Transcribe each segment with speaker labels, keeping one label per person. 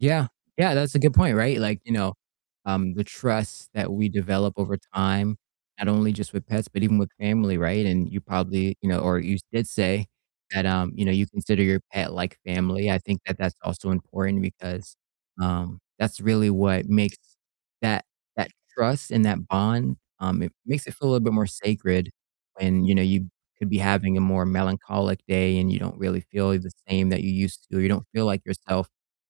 Speaker 1: Yeah, yeah, that's a good point, right, like, you know, um, the trust that we develop over time, not only just with pets, but even with family, right, and you probably, you know, or you did say, that, um, you know, you consider your pet like family, I think that that's also important because, um, that's really what makes that that trust and that bond, um, it makes it feel a little bit more sacred when, you know, you could be having a more melancholic day and you don't really feel the same that you used to, or you don't feel like yourself,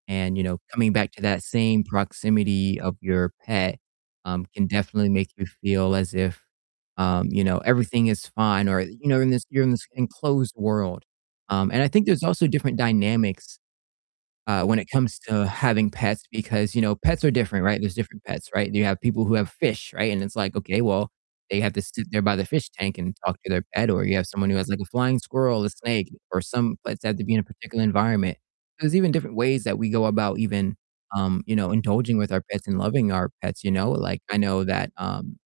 Speaker 1: and, you know, coming back to that same proximity of your pet, um, can definitely make you feel as if, um, you know, everything is fine or you know, in this you're in this enclosed world, um, and I think there's also different dynamics, uh, when it comes to having pets because, you know, pets are different, right? There's different pets, right? And you have people who have fish, right? And it's like, okay, well, they have to sit there by the fish tank and talk to their pet, or you have someone who has like a flying squirrel, a snake, or some pets have to be in a particular environment. There's even different ways that we go about even, um, you know, indulging with our pets and loving our pets, you know, like, I know that, um,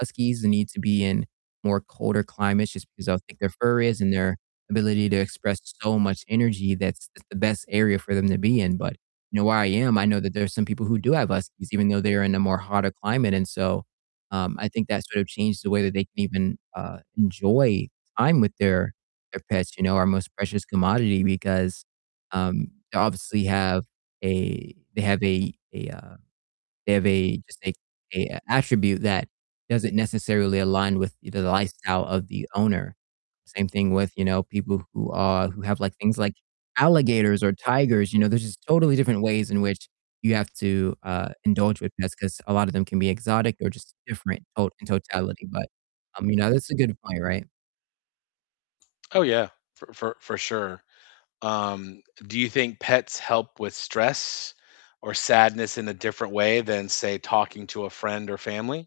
Speaker 1: huskies need to be in more colder climates just 'cause of how thick their fur is and their ability to express so much energy, that's that's the best area for them to be in, but, you know, where I am, I know that there are some people who do have huskies even though they're in a more hotter climate, and so, um, I think that sort of changed the way that they can even, uh, enjoy time with their their pets, you know, our most precious commodity because, um, they obviously have a they have a a uh, they have a just a a attribute that doesn't necessarily align with e the lifestyle of the owner. Same thing with, you know, people who, uh who have like things like alligators or tigers, you know, there's just totally different ways in which you have to, uh, indulge with pets 'cause a lotta them can be exotic or just different tot in totality, but, um, you know, that's a good point, right?
Speaker 2: Oh, yeah, for for for sure, um, d do you think pets help with stress or sadness in a different way than, say, talking to a friend or family?